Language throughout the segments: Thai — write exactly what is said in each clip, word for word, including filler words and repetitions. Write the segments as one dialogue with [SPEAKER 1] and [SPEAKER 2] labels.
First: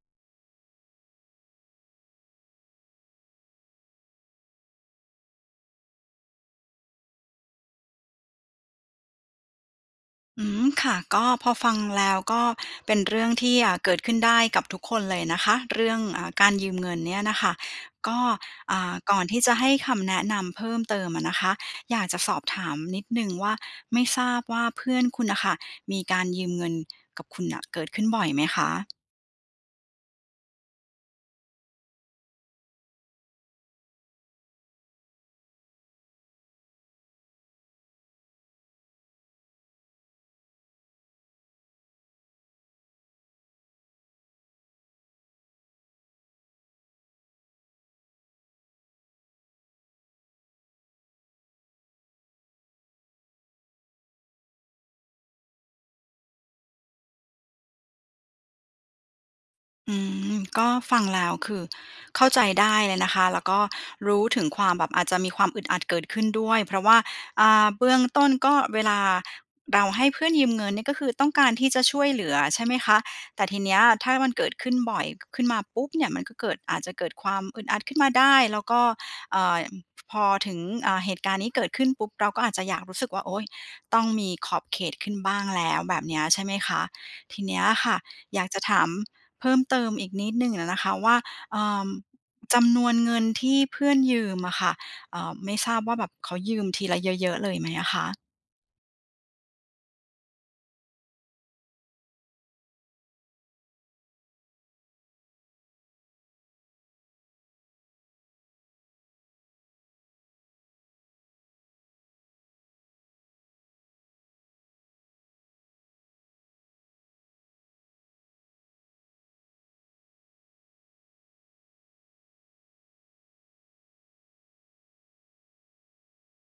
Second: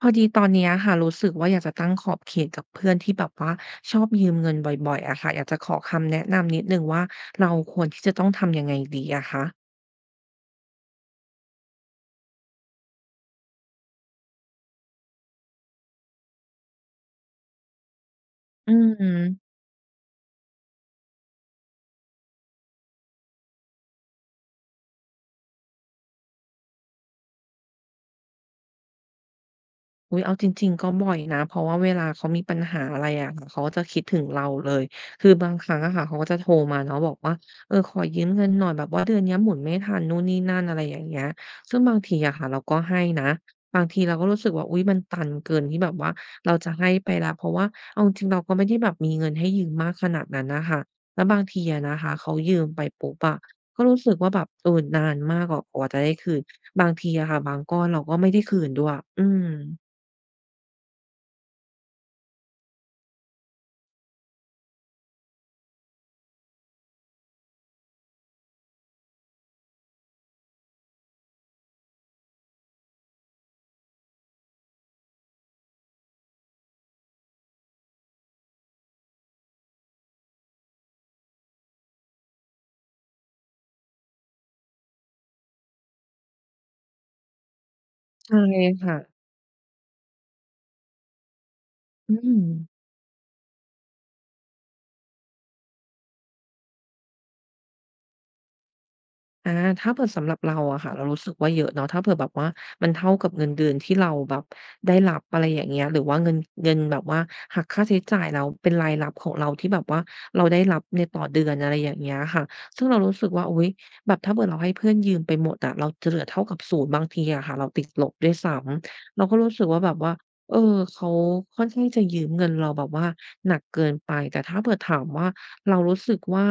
[SPEAKER 1] พอดีตอนเนี้ยค่ะรู้สึกว่าอยากจะตั้งขอบเขตกับเพื่อนที่แบบว่าชอบยืมเงินบ่อยๆอะค่ะอยากจะขอคำแนะนำนิดหนึ่งว่าเราควรที่จะต้องทำยังไงดีอะคะ
[SPEAKER 2] อืมค่ะก็พอฟังแล้วก็เป็นเรื่องที่อ่าเกิดขึ้นได้กับทุกคนเลยนะคะเรื่องอ่าการยืมเงินเนี่ยน่ะค่ะก็
[SPEAKER 1] อื
[SPEAKER 2] อ่าก่อนที่
[SPEAKER 1] ม
[SPEAKER 2] จะให้คำแนะนำเพิ่มเติมอะนะคะอยากจะสอบถามนิดหนึ่งว่าไม่ทราบว่าเพื่อนคุณน่ะค่ะมีการยืมเงินกับคุณน่ะเกิดขึ้นบ่อยไหมคะ
[SPEAKER 1] อุ๊ยเอาจริงๆก็บ่อยนะเพราะว่าเวลาเขามีปัญหาอะไรอะค่ะเขาก็จะคิดถึงเราเลยคือบางครั้งอะค่ะเขาก็จะโทรมาเนาะบอกว่าเออขอยืมเงินหน่อยแบบว่าเดือนเนี้ยหมุนไม่ทันนู่นนี่นั่นอะไรอย่างเงี้ยซึ่งบางทีอะค่ะเราก็ให้นะบางทีเราก็รู้สึกว่าอุ๊ยมันตันเกินที่แบบว่าเราจะให้ไปแล้วเพราะว่าเอาจริงๆเราก็ไม่ได้แบบมีเงินให้ยืมมากขนาดนั้นน่ะค่ะแล้วบางทีอะนะคะเขายืมไปปุ๊บอะก็รู้สึกว่าแบบเออนานมากกว่ากว่าจะได้คืนบางทีอะค่ะบางก้อนเราก็ไม่ได้คืนด้วยอืม
[SPEAKER 2] อืมก็ฟังแล้วคือเข้าใจได้เลยนะคะแล้วก็รู้ถึงความแบบอาจจะมีความอึดอัดเกิดขึ้นด้วยเพราะว่าอ่าเบื้องต้นก็เวลาเราให้เพื่อนยืมเงินเนี่ยก็คือต้องการที่จะช่วยเหลือใช่ไหมคะแต่ทีเนี้ยถ้ามันเกิดขึ้นบ่อยขึ้นมาปุ๊บเนี่ยมันก็เกิดอาจจะเกิดความอึดอัดขึ้นมาได้แล้วก็เอ่อพอถึงอ่าเหตุการณ์นี้เกิดขึ้นปุ๊บเราก็อาจจะอยากรู้สึกว่าโอ๊ยต้องมีขอบเขตขึ้นบ้างแล้วแบบเนี้ยใช่ไหมคะทีเนี้ยค่ะ
[SPEAKER 1] ใช่
[SPEAKER 2] อยากจะถาม
[SPEAKER 1] ค่ะ
[SPEAKER 2] เพิ่มเติมอีกนิดหนึ่งอะนะคะว่าเอ่อ
[SPEAKER 1] อืม
[SPEAKER 2] จำนวนเงินที่เพื่อนยืมอะค่ะเอ่อไม่ทราบว่าแบบเขายืมทีละเยอะๆเลยไหมอะคะ
[SPEAKER 1] อาถ้าเผื่อสำหรับเราอะค่ะเรารู้สึกว่าเยอะเนาะถ้าเผื่อแบบว่ามันเท่ากับเงินเดือนที่เราแบบได้รับอะไรอย่างเงี้ยหรือว่าเงินเงินแบบว่าหักค่าใช้จ่ายแล้วเป็นรายรับของเราที่แบบว่าเราได้รับในต่อเดือนอะไรอย่างเงี้ยค่ะซึ่งเรารู้สึกว่าอุ๊ยแบบถ้าเผื่อเราให้เพื่อนยืมไปหมดอะเราจะเหลือเท่ากับศูนย์บางทีอะค่ะเราติดลบด้วยซ้ำเราก็รู้สึกว่าแบบว่าเออเขาค่อนข้างจะยืมเงินเราแบบว่าหนักเกินไปแต่ถ้าเผื่อถามว่าเรารู้สึกว่า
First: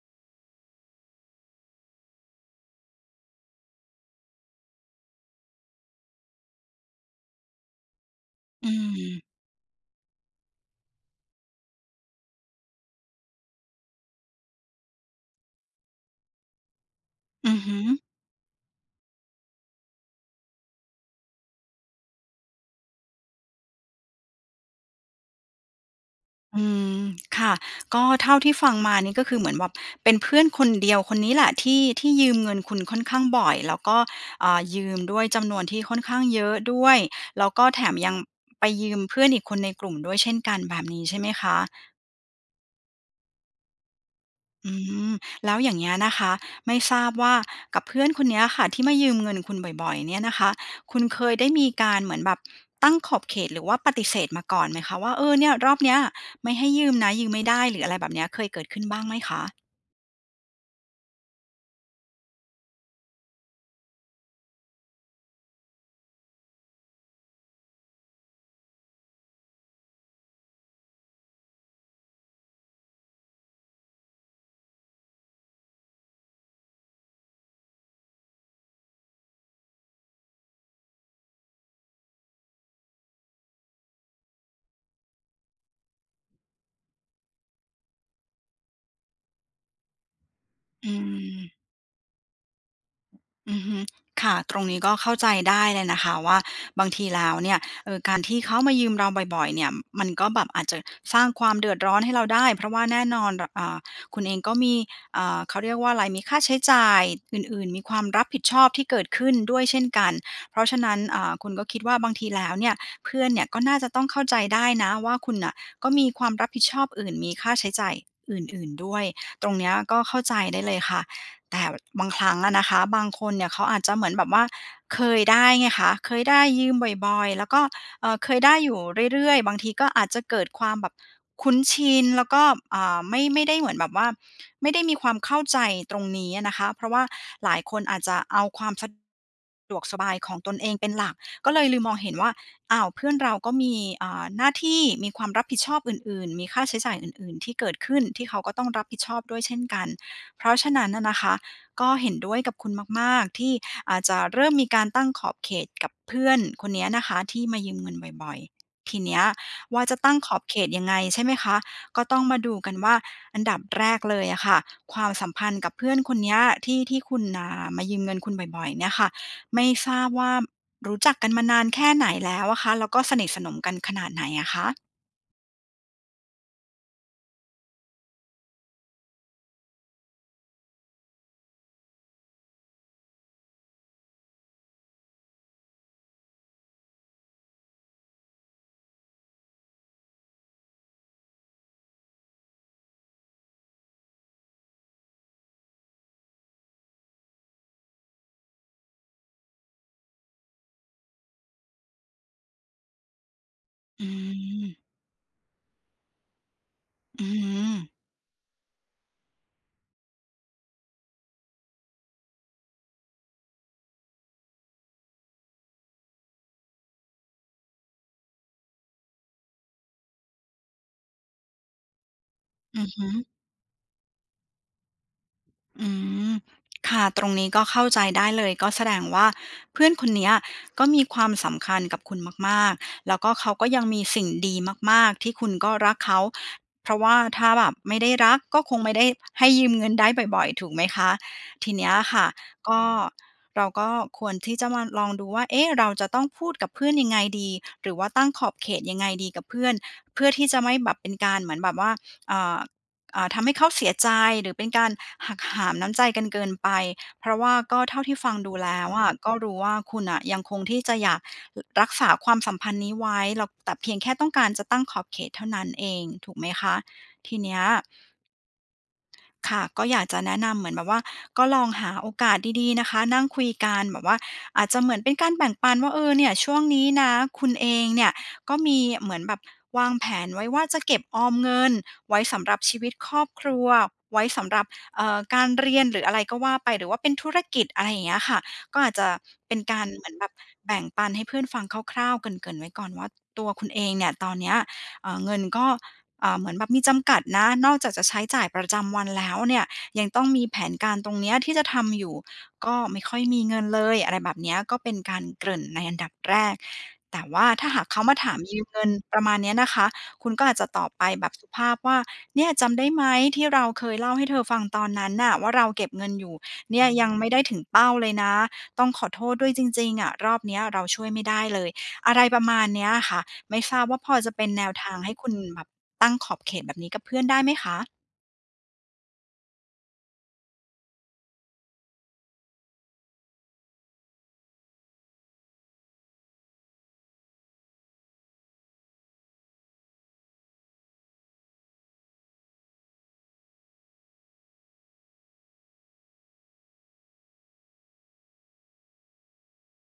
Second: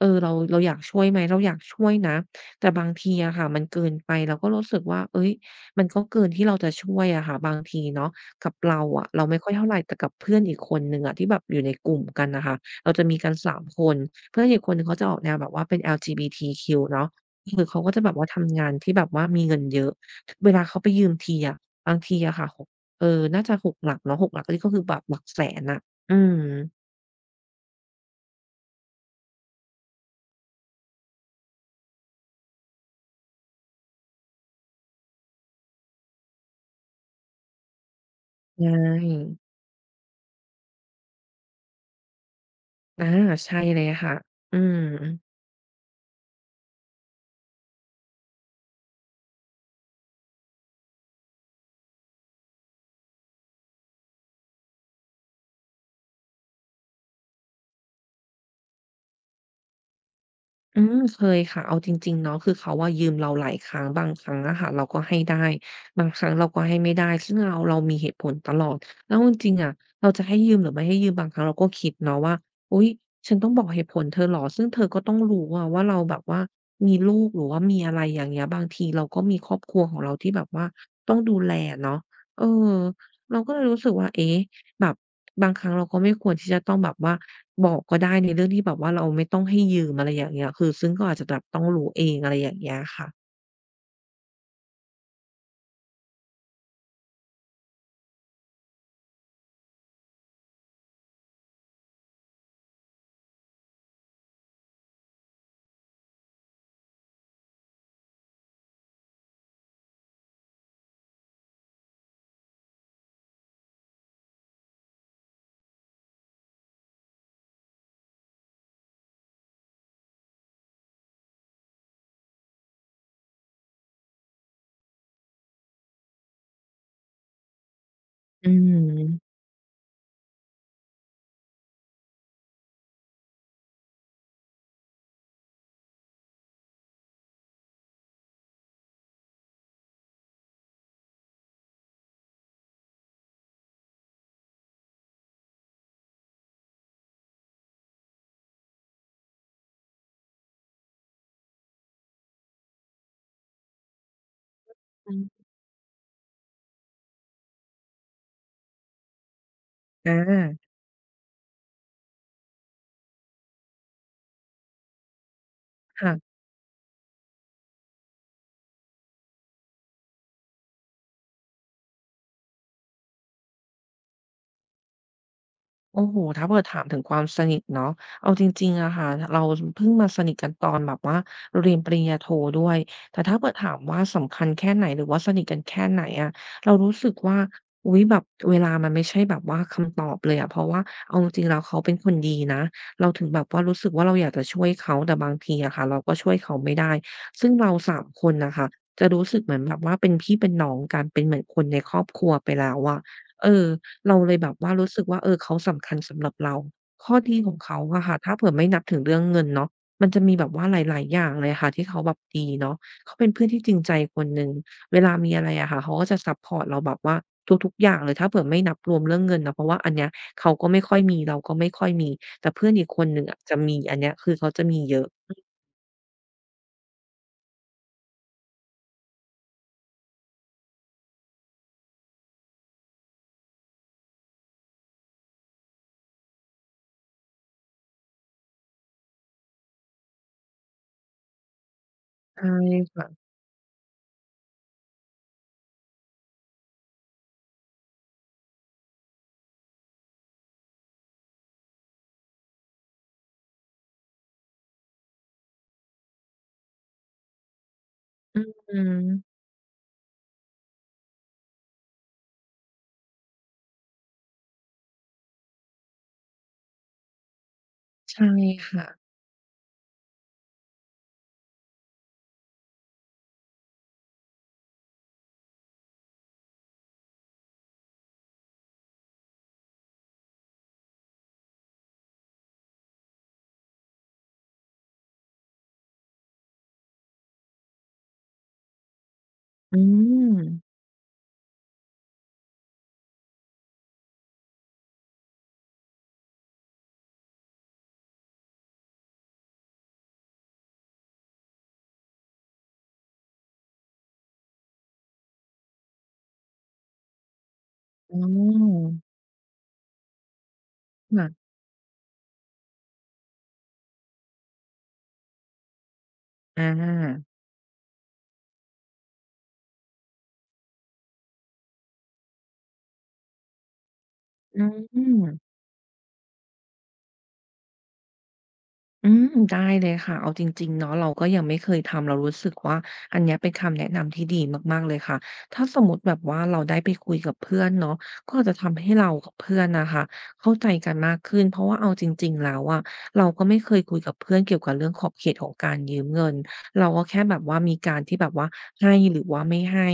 [SPEAKER 1] เออเราเราอยากช่วยไหมเราอยากช่วยนะ แต่บางทีอะค่ะมันเกินไปเราก็รู้สึกว่าเฮ้ยมันก็เกินที่เราจะช่วยอะค่ะบางทีเนาะกับ
[SPEAKER 2] อื
[SPEAKER 1] เราอะเราไม่
[SPEAKER 2] ม
[SPEAKER 1] ค่อยเท่าไรแต่กับเพื่อนอีกคนหนึ่งอะที่แบบอยู่ในกลุ่มกันน่ะค่ะเราจะมีกันสามคนเพื่อนอีกคนหนึ่งเขาจะออกแนวแบบว่าเป็น แอล จี บี ที คิว เนาะ
[SPEAKER 2] อือ
[SPEAKER 1] คือ
[SPEAKER 2] ฮึ
[SPEAKER 1] เขาก็จะแบบว่าทำงานที่แบบว่ามีเงินเยอะเวลาเขาไปยืมทีอะบางทีอะค่ะ6เออน่าจะหกหลักเนาะหกหลักนี่ก็คือแบบหลักแสนน่ะอืม
[SPEAKER 2] อืมค่ะก็เท่าที่ฟังมานี่ก็คือเหมือนแบบเป็นเพื่อนคนเดียวคนนี้แหละที่ที่ยืมเงินคุณค่อนข้างบ่อยแล้วก็อ่ายืมด้วยจำนวนที่ค่อนข้างเยอะด้วยแล้วก็แถมยังไป
[SPEAKER 1] ใช่
[SPEAKER 2] ยืมเพื่อนอีกคนในกลุ่มด้วยเช่นกันแบบนี้ใช่ไหมคะ
[SPEAKER 1] อาใช่เลยค่ะอื
[SPEAKER 2] อื
[SPEAKER 1] ม
[SPEAKER 2] มแล้วอย่างเงี้ยนะคะไม่ทราบว่ากับเพื่อนคนเนี้ยค่ะที่มายืมเงินคุณบ่อยๆเนี่ยนะคะคุณเคยได้มีการเหมือนแบบตั้งขอบเขตหรือว่าปฏิเสธมาก่อนไหมคะว่าเออเนี่ยรอบเนี้ยไม่ให้ยืมนะยืมไม่ได้หรืออะไรแบบเนี้ยเคยเกิดขึ้นบ้างไหมคะ
[SPEAKER 1] อืมเคยค่ะเอาจริงๆเนาะคือเขาอะยืมเราหลายครั้งบางครั้งอะค่ะเราก็ให้ได้บางครั้งเราก็ให้ไม่ได้ซึ่งเราเรามีเหตุผลตลอดแล้วเอาจริงๆอะเราจะให้ยืมหรือไม่ให้ยืมบางครั้งเราก็คิดเนาะว่าอุ๊ยฉันต้องบอกเหตุผลเธอเหรอซึ่งเธอก็ต้องรู้อะว่าเราแบบว่ามีลูกหรือว่ามีอะไรอย่างเงี้ยบางทีเราก็มีครอบครัวของเราที่แบบว่าต้องดูแลอะเนาะเออเราก็เลยรู้สึกว่าเอ๊ะแบบบางครั้งเราก็ไม่ควรที่จะต้องแบบว่า บอกก็ได้ในเรื่องที่แบบว่าเราไม่ต้องให้ยืมอะไรอย่างเงี้ยคือซึ่ง
[SPEAKER 2] อื
[SPEAKER 1] ก็อาจจะแบบต้อง
[SPEAKER 2] ม
[SPEAKER 1] รู้เองอะไรอย่างเงี้ยค่ะ
[SPEAKER 2] อือฮึค่ะตรงนี้ก็เข้าใจได้เลยนะคะว่าบางทีแล้วเนี่ยเอ่อการที่เขามายืมเราบ่อยๆเนี่ยมันก็แบบอาจจะสร้างความเดือดร้อนให้เราได้เพราะว่าแน่นอนรอ่าคุณเองก็มีอ่าเขาเรียกว่าอะไรมีค่าใช้จ่ายอื่นๆมีความรับผิดชอบที่เกิดขึ้นด้วยเช่นกันเพราะฉะนั้นอ่าคุณก็คิดว่าบางทีแล้วเนี่ยเพื่อนเนี่ยก็น่าจะต้องเข้าใจได้นะว่าคุณน่ะก็มีความรับผิดชอบอื่นมีค่าใช้จ่ายอื่นๆด้วยตรงเนี้ยก็เข้าใจได้เลยค่ะ แต่บางครั้งอะนะคะบางคนเนี่ยเขาอาจจะเหมือนแบบว่าเคยได้ไงคะเคยได้ยืมบ่อยๆแล้วก็เอ่อเคย
[SPEAKER 1] อื
[SPEAKER 2] ได้อยู่เรื่
[SPEAKER 1] ม
[SPEAKER 2] อยๆบางทีก็อาจจะเกิดความแบบคุ้นชินแล้วก็อ่าไม่ไม่ได้เหมือนแบบว่าไม่ได้มีความเข้าใจตรงนี้อะนะคะเพราะว่าหลายคนอาจจะเอาความสะดวกสบายของตนเองเป็นหลักก็เลยลืมมองเห็นว่าอ้าวเพื่อนเราก็มีอ่าหน้าที่มีความรับผิดชอบอื่นๆมีค่าใช้จ่ายอื่นๆที่เกิดขึ้นที่เขาก็ต้องรับผิดชอบด้วยเช่นกันเพราะฉะนั้นน่ะนะคะ ก็เห็นด้วยกับคุณมากๆที่อาจจะเริ่มมีการตั้ง
[SPEAKER 1] อื
[SPEAKER 2] ข
[SPEAKER 1] ม
[SPEAKER 2] อบเขตกับเพื่อนคนเนี้ยนะคะที่มายืมเงินบ่อยๆทีเนี้ยว่าจะ
[SPEAKER 1] อ
[SPEAKER 2] ตั้งขอบเขต
[SPEAKER 1] า
[SPEAKER 2] ยังไงใช่ไหมคะก็ต้องมาดูกันว่าอันดับแรกเลยอะค่ะความสัมพันธ์กับเพื่อนคน
[SPEAKER 1] ค่ะ
[SPEAKER 2] เนี้ยที่ที่คุณอ่ามายืมเงินคุณบ่อยๆเนี่ยค่ะไม่ทราบว่ารู้จักกันมานานแค่ไหนแล้วอะคะแล้วก็สนิทสนมกันขนาดไหนอะคะ
[SPEAKER 1] โอ้โฮถ้าเผื่อถามถึงความสนิทเนาะเอาจริงๆอะค่ะเราเพิ่งมาสนิทกันตอนแบบว่าเราเรียนปริญญาโทด้วย แต่ถ้าเผื่อถามว่าสำคัญแค่ไหนหรือว่าสนิทกันแค่ไหนอะเรารู้สึกว่าอุ๊ยแบบเวลามันไม่ใช่แบบว่าคำตอบเลยอะเพราะว่าเอาจริงๆแล้วเขาเป็นคนดีนะเราถึงแบบว่ารู้สึกว่าเราอยากจะช่วยเขา แต่บางทีอะค่ะเราก็ช่วยเขาไม่ได้ซึ่งเราสามคนน่ะค่ะจะรู้สึกเหมือนแบบว่าเป็นพี่เป็นน้องกันเป็นเหมือนคนในครอบครัวไปแล้วอะเออ
[SPEAKER 2] อื
[SPEAKER 1] เราเลยแบบว่ารู้
[SPEAKER 2] ม
[SPEAKER 1] สึกว่าเออเขาสำคัญสำหรับเราข้อ
[SPEAKER 2] อือ
[SPEAKER 1] ดีของ
[SPEAKER 2] ฮึ
[SPEAKER 1] เขาอะค่ะถ้าเผื่อไม่นับถึงเรื่องเงินเนาะมันจะมีแบบว่าหลายๆอย่างเลยค่ะที่เขาแบบดีเนาะเขาเป็นเพื่อนที่จริงใจคนหนึ่งเวลามีอะไรอะค่ะเขาก็จะซัปพอร์ตเราแบบว่าทุกๆอย่างเลยถ้าเผื่อไม่นับรวมเรื่องเงินนะเพราะว่าอันเนี้ยเขาก็ไม่ค่อยมีเราก็ไม่ค่อยมีแต่เพื่อน
[SPEAKER 2] อื
[SPEAKER 1] อีก
[SPEAKER 2] อ
[SPEAKER 1] ค
[SPEAKER 2] ฮึ
[SPEAKER 1] นหนึ่งอะจะมีอันเนี้ยคือเขาจะมีเยอะ
[SPEAKER 2] อืมค่ะตรงนี้ก็เข้าใจได้เลยก็แสดงว่าเพื่อนคนเนี้ยก็มีความสำคัญกับคุณมากๆแล้วก็เขาก็ยังมีสิ่งดีมากๆที่คุณก็รักเขาเพราะว่าถ้าแบบไม่ได้รักก็คงไม่ได้ให้ยืมเงินได้บ่อยๆถูกไหมคะทีเนี้ยค่ะ
[SPEAKER 1] ใช่
[SPEAKER 2] ก็
[SPEAKER 1] ค่ะ
[SPEAKER 2] เราก็ควรที่จะมาลองดูว่าเอ๊ะเราจะต้องพูดกับเพื่อนยังไงดีหรือว่าตั้งขอบเขตยังไงดีกับเพื่อนเพื่อที่จะไม่แบบเป็นการเหมือนแบบว่าเอ่อ อ่าทำให้เขาเสียใจหรือเป็นการหักหามน้ำใจกันเกินไปเพราะว่าก็เท่าที่ฟัง
[SPEAKER 1] อือ
[SPEAKER 2] ดู
[SPEAKER 1] ฮึ
[SPEAKER 2] แล้วอะก็รู้ว่าคุณอ่ะยังคงที่จะอยากรรักษาความสัมพันธ์นี้ไว้แล้วแต่เพียงแค่ต้องการจะตั้งขอบเขตเท่านั้นเองถูกไหมคะทีเนี้ย
[SPEAKER 1] ใช่ค่ะ
[SPEAKER 2] ค่ะก็อยากจะแนะนำเหมือนแบบว่าก็ลองหาโอกาสดีๆนะคะนั่งคุยกันแบบว่าอาจจะเหมือนเป็นการแบ่งปันว่าเออเนี่ยช่วงนี้นะคุณเองเนี่ยก็มีเหมือนแบบวางแผนไว้ว่าจะเก็บออมเงินไว้สำหรับชีวิตครอบครัวไว้สำหรับเอ่อการเรียนหรืออะไรก็ว่าไปหรือว่าเป็นธุรกิจอะไรอย่างเงี้ยค่ะก็อาจจะเป็น
[SPEAKER 1] อื
[SPEAKER 2] การเหมือนแบบ
[SPEAKER 1] ม
[SPEAKER 2] แบ่งปันให้เพื่อนฟังคร่าวๆเกริ่นๆไว้ก่อนว่าตัวคุณเองเนี่ยตอนเนี้ยเอ่อเงินก็ อ่าเหมือนแบบมีจำกัดนะนอกจากจะใช้จ่ายประจำวันแล้วเนี่ยยังต้องมีแผนการตรงเนี้ยที่จะทำอยู่ก็ไม่ค่อยมีเงินเลยอะไรแบบเนี้ยก็เป็นการเกริ่นในอันดับแรกแต่ว่าถ้าหากเขามา
[SPEAKER 1] อ๋
[SPEAKER 2] ถามยืมเงิ
[SPEAKER 1] อ
[SPEAKER 2] นประมาณเนี้ยนะคะคุณก็อาจจะตอบไปแบบ
[SPEAKER 1] ค่ะ
[SPEAKER 2] สุภาพว่าเนี่ยจำได้ไหมที่เราเคยเล่าให้เธอฟังตอนนั้นน่ะว่าเราเก็บเงินอยู่
[SPEAKER 1] อ
[SPEAKER 2] เนี่ยยังไม่
[SPEAKER 1] า
[SPEAKER 2] ได้ถึงเป้าเลยนะต้องขอโทษด้วยจริงๆอะรอบเนี้ยเราช่วยไม่ได้เลยอะไรประมาณเนี้ยค่ะ ไม่ทราบว่าพอจะเป็น
[SPEAKER 1] อื
[SPEAKER 2] แน
[SPEAKER 1] ม
[SPEAKER 2] วทางให้คุณแบบตั้งขอบเขตแบบนี้กับเพื่อนได้ไหมคะ
[SPEAKER 1] อืมได้เลยค่ะเอาจริงๆเนาะเราก็ยังไม่เคยทำเรารู้สึกว่าอันเนี้ยเป็นคำแนะนำที่ดีมากๆเลยค่ะถ้าสมมุติแบบว่าเราได้ไปคุยกับเพื่อนเนาะก็อาจจะทำให้เรากับเพื่อนน่ะค่ะเข้าใจกันมากขึ้นเพราะว่าเอาจริงๆแล้วอะเราก็ไม่เคยคุยกับเพื่อนเกี่ยวกับเรื่องขอบเขตของการยืมเงินเราก็แค่แบบว่ามีการที่แบบว่าให้หรือว่าไม่ให้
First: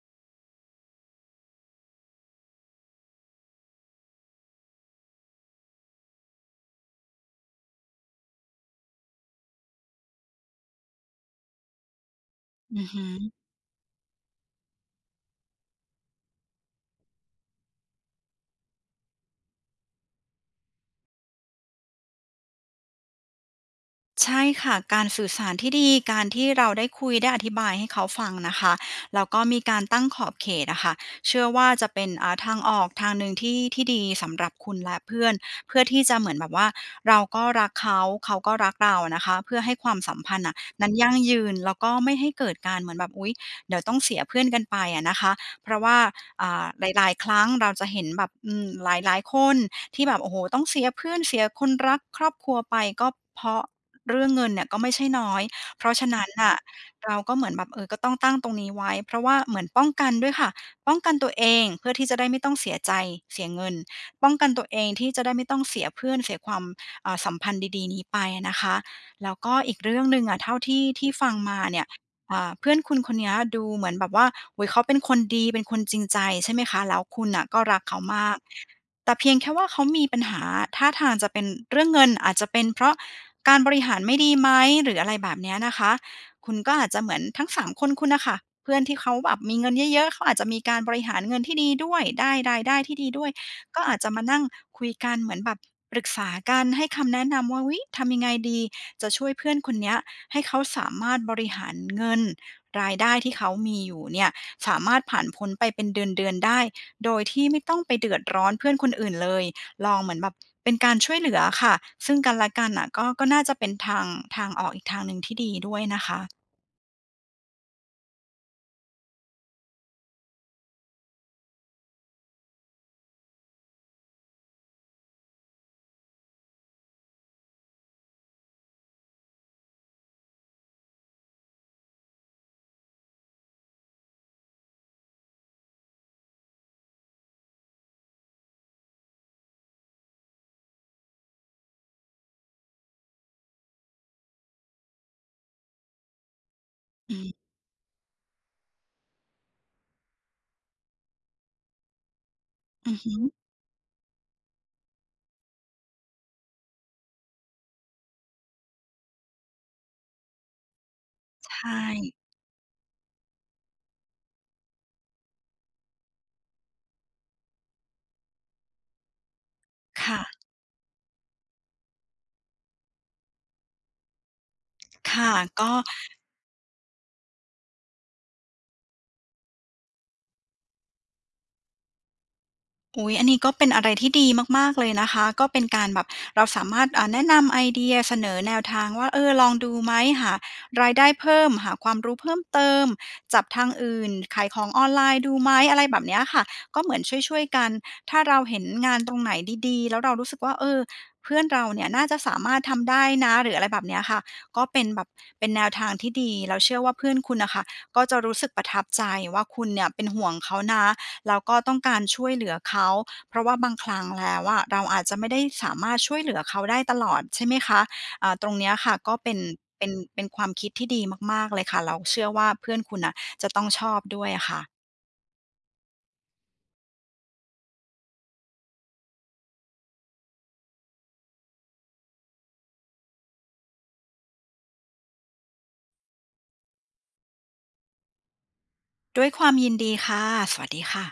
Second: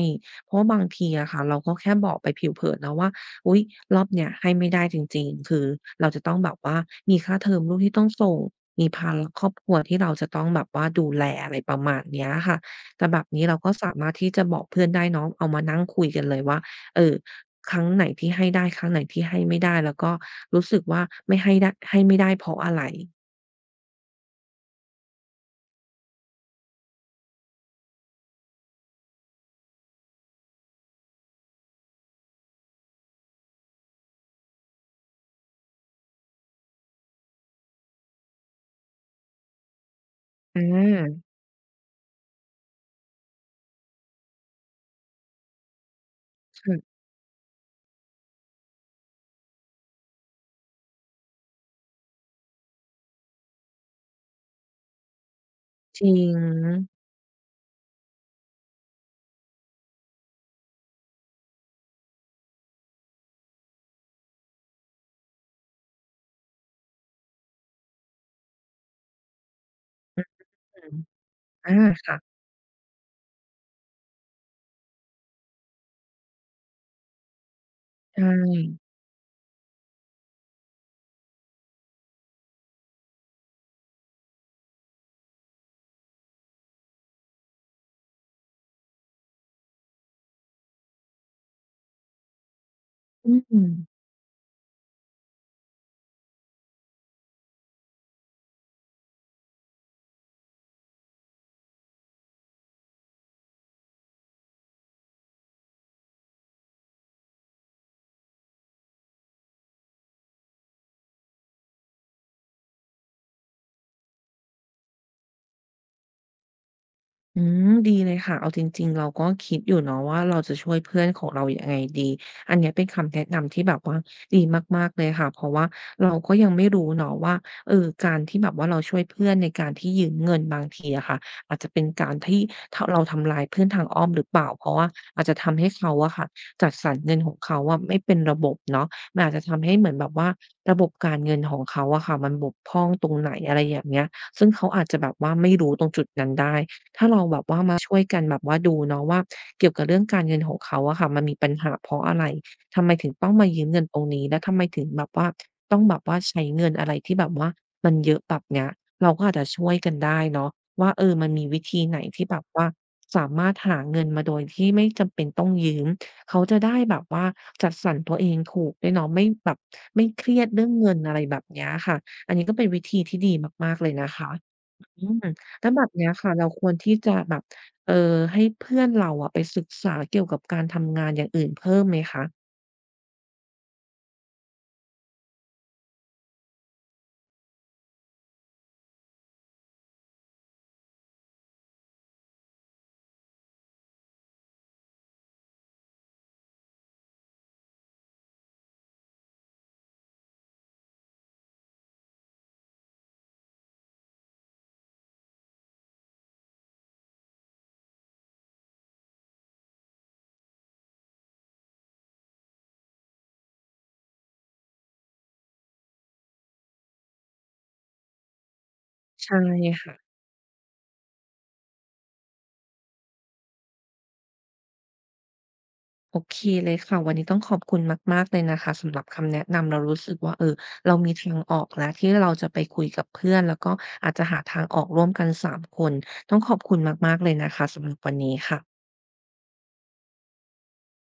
[SPEAKER 1] เพราะว่าบางทีอะค่ะเราก็แค่บอกไปผิวเผินนะว่าอุ๊ยรอบเนี้ยให้ไม่ได้จริงๆคือเราจะต้องแบบว่ามีค่าเทอมลูกที่ต้องส่ง มีภาระครอบครัวที่เราจะต้องแบบว่าดูแลอะไรประมาณเนี้ยค่ะ
[SPEAKER 2] อือฮึ
[SPEAKER 1] แต่แบบนี้เราก็สามารถที่จะบอกเพื่อนได้เนาะเอามานั่งคุยกันเลยว่าเอ่อครั้งไหนที่ให้ได้ครั้งไหนที่ให้ไม่ได้แล้วก็รู้สึกว่าไม่ให้ได้ให้ไม่ได้เพราะอะไร
[SPEAKER 2] ใช่ค่ะการสื่อสารที่ดีการที่เราได้คุยได้อธิบายให้เขาฟังนะคะแล้วก็มีการตั้งขอบเขตอะค่ะเชื่อว่าจะเป็นอ่าทางออกทางหนึ่งที่ที่ดีสำหรับคุณและเพื่อนเพื่อที่จะเหมือนแบบว่าเราก็รักเขาเขาก็รักเรานะคะเพื่อให้ความสัมพันธ์น่ะ
[SPEAKER 1] อ
[SPEAKER 2] นั้นยั่ง
[SPEAKER 1] า
[SPEAKER 2] ยืนแล้วก็ไม่ให้เกิดการเหมือนแบบอุ๊ยเดี๋ยวต้องเสียเพื่อนกันไปอะนะคะเพราะว่าอ่าห
[SPEAKER 1] ค่ะ
[SPEAKER 2] ลายๆครั้งเราจะเห็นแบบอืมหลายๆคนที่แบบโอ้โหต้องเสียเพื่อนเสียคนรักครอบครัวไปก็เพราะ เรื่องเงินเนี่ยก็ไม่ใช่น้อย เพราะ
[SPEAKER 1] จ
[SPEAKER 2] ฉะ
[SPEAKER 1] ริ
[SPEAKER 2] นั้น
[SPEAKER 1] ง
[SPEAKER 2] น่ะเราก็เหมือนแบบเออก็ต้องตั้งตรงนี้ไว้เพราะว่าเหมือนป้องกันด้วยค่ะป้องกันตัวเองเพื่อที่จะได้ไม่ต้องเสียใจเสียเงินป้องกันตัวเองที่จะได้ไม่ต้องเสียเพื่อนเสียความอ่าสัมพันธ์ดีๆนี้ไปอะนะคะแล้วก็อีกเรื่องหนึ่งอะ
[SPEAKER 1] อื
[SPEAKER 2] เท่าที่ที่ฟังมา
[SPEAKER 1] ออา
[SPEAKER 2] เนี่ย
[SPEAKER 1] ค่ะ
[SPEAKER 2] อ่าเพื่อนคุณคนเนี้ยดูเหมือนแบบว่าโอ้โฮเขาเป็นคนดีเป็นคนจริงใจใช่ไหมคะแล้วคุณน่ะก็รักเขา
[SPEAKER 1] ใช
[SPEAKER 2] มาก
[SPEAKER 1] ่
[SPEAKER 2] แต่เพียงแค่ว่าเขามีปัญหาท่าทางจะเป็นเรื่องเงินอาจจะเป็นเพราะ การบริหารไม่ดีไหมหรืออะไรแบบเนี้ยนะคะคุณก็อาจจะเหมือนทั้งสามคนคุณน่ะค่ะเพื่อนที่เขาแบบมีเงินเยอะๆเขาอาจจะมีการบริหารเงินที่ดีด้วยได้รายได้ที่ดีด้ว
[SPEAKER 1] อื
[SPEAKER 2] ย
[SPEAKER 1] ม
[SPEAKER 2] ก็อาจจะมานั่งคุยกันเหมือนแบบปรึกษากันให้คำแนะนำว่าอุ๊ยทำยังไงดีจะช่วยเพื่อนคนเนี้ยให้เขาสามารถบริหารเงินรายได้ที่เขามีอยู่เนี่ยสามารถผ่านพ้นไปเป็นเดือนๆได้โดยที่ไม่ต้องไปเดือดร้อนเพื่อนคนอื่นเลย ลองเหมือนแบบเป็นการช่วยเหลือค่ะซึ่งกันและกันน่ะก็ก็น่าจะเป็นทางทางออกอีกทางหนึ่งที่ดีด้วยนะคะ
[SPEAKER 1] อืมดีเลยค่ะเอาจริงๆเราก็คิดอยู่เนาะว่าเราจะช่วยเพื่อนของเรายังไงดี อันเนี้ยเป็นคำแนะนำที่แบบว่าดีมากๆเลยค่ะ เพราะว่าเราก็ยังไม่รู้เนาะว่าเออการที่แบบว่าเราช่วยเพื่อนในการที่ยืมเงินบางทีอะค่ะอาจจะเป็นการที่ทเราทำลายเพื่อนทางอ้อมหรือเปล่า เพราะว่าอาจจะทำให้เขาอะค่ะจัดสรรเงินของเขาอะไม่เป็นระบบเนาะมันอาจจะทำให้เหมือนแบบว่าระบบการเงินของเขาอะค่ะมันบกพร่องตรงไหนอะไรอย่างเงี้ยซึ่งเขาอาจจะแบบว่าไม่รู้ตรงจุดนั้นได้ ถ้า
[SPEAKER 2] อื
[SPEAKER 1] เรา
[SPEAKER 2] ม
[SPEAKER 1] แบบว่ามาช่วยกันแบบว่าดูเนาะว่าเกี่ยวกับเรื่องการเงินของเขาอะค่ะมันมีปัญหาเพราะอะไรทำไม
[SPEAKER 2] อือ
[SPEAKER 1] ถึง
[SPEAKER 2] ฮึ
[SPEAKER 1] ต้องมายืมเงินตรงนี้แล้วทำไมถึงแบบว่าต้องแบบว่าใช้เงินอะไรที่แบบว่ามันเยอะแบบเนี้ยเราก็อาจจะช่วยกันได้เนาะว่าเออมันมี
[SPEAKER 2] ใช
[SPEAKER 1] วิธีไหน
[SPEAKER 2] ่
[SPEAKER 1] ที่แบบว่าสามารถหาเงินมาโดยที่ไม่จำเป็นต้องยืมเขาจะได้แบบว่าจัดสรรตัวเองถูกด้วยเนาะไม่แบบไม่เครี
[SPEAKER 2] ค่ะ
[SPEAKER 1] ยดเรื่องเงินอะไรแบบเนี้ยค่ะอันนี้ก็เป็นวิธีที่ดีมากๆเลยนะคะ อืม
[SPEAKER 2] ค่ะ
[SPEAKER 1] แล้ว
[SPEAKER 2] ก็
[SPEAKER 1] แบบเนี้ยค่ะเราควรที่จะแบบเอ่อให้เพื่อนเราอะไปศึกษาเกี่ยวกับการทำงานอย่างอื่นเพิ่มไหมคะ
[SPEAKER 2] อุ๊ยอันนี้ก็เป็นอะไรที่ดีมากๆเลยนะคะ ก็เป็นการแบบเราสามารถอ่าแนะนำไอเดียเสนอแนวทางว่าเออลองดูไหมหารายได้เพิ่มหาความรู้เพิ่มเติมจับทางอื่นขายของออนไลน์ดูไหมอะไรแบบเนี้ยค่ะก็เหมือนช่วยๆกันถ้าเราเห็นงานตรงไหนดีๆแล้วเรารู้สึกว่าเออเพื่อนเราเนี่ยน่าจะสามารถทำได้นะหรืออะไรแบบเนี้ยค่ะก็เป็นแบบเป็นแนวทางที่ดีเราเชื่อว่าเพื่อนคุณน่ะค่ะก็จะรู้สึกประทับใจว่าคุณเนี่ยเป็นห่วงเขานะ แล้วก็ต้องการช่วยเหลือเขาเพราะว่าบางครั้งแล้วอะเราอาจจะไม่ได้สามารถช่วยเหลือเขาได้ตลอดใช่ไหมคะอ่าตรงเนี้ยค่ะก็เป็
[SPEAKER 1] ใช่
[SPEAKER 2] นเป็น
[SPEAKER 1] ค่ะ
[SPEAKER 2] เป็นความคิดที่ดีมากๆเลยค่ะเราเชื่อว่าเพื่อนคุณน่ะจะต้องชอบด้วยอะค่ะ
[SPEAKER 1] โอเคเลยค่ะวันนี้ต้องขอบคุณมากๆเลยนะคะสำหรับคำแนะนำเรารู้สึกว่าเออเรามีทางออกแล้วที่เราจะไปคุยกับเพื่อนแล้วก็อาจจะหาทางออกร่วมกันสามคนต้องขอบคุณมากๆเลยนะคะสำหรับวันนี้ค่ะ
[SPEAKER 2] ด้วยความยินดีค่ะสวัสดีค่ะ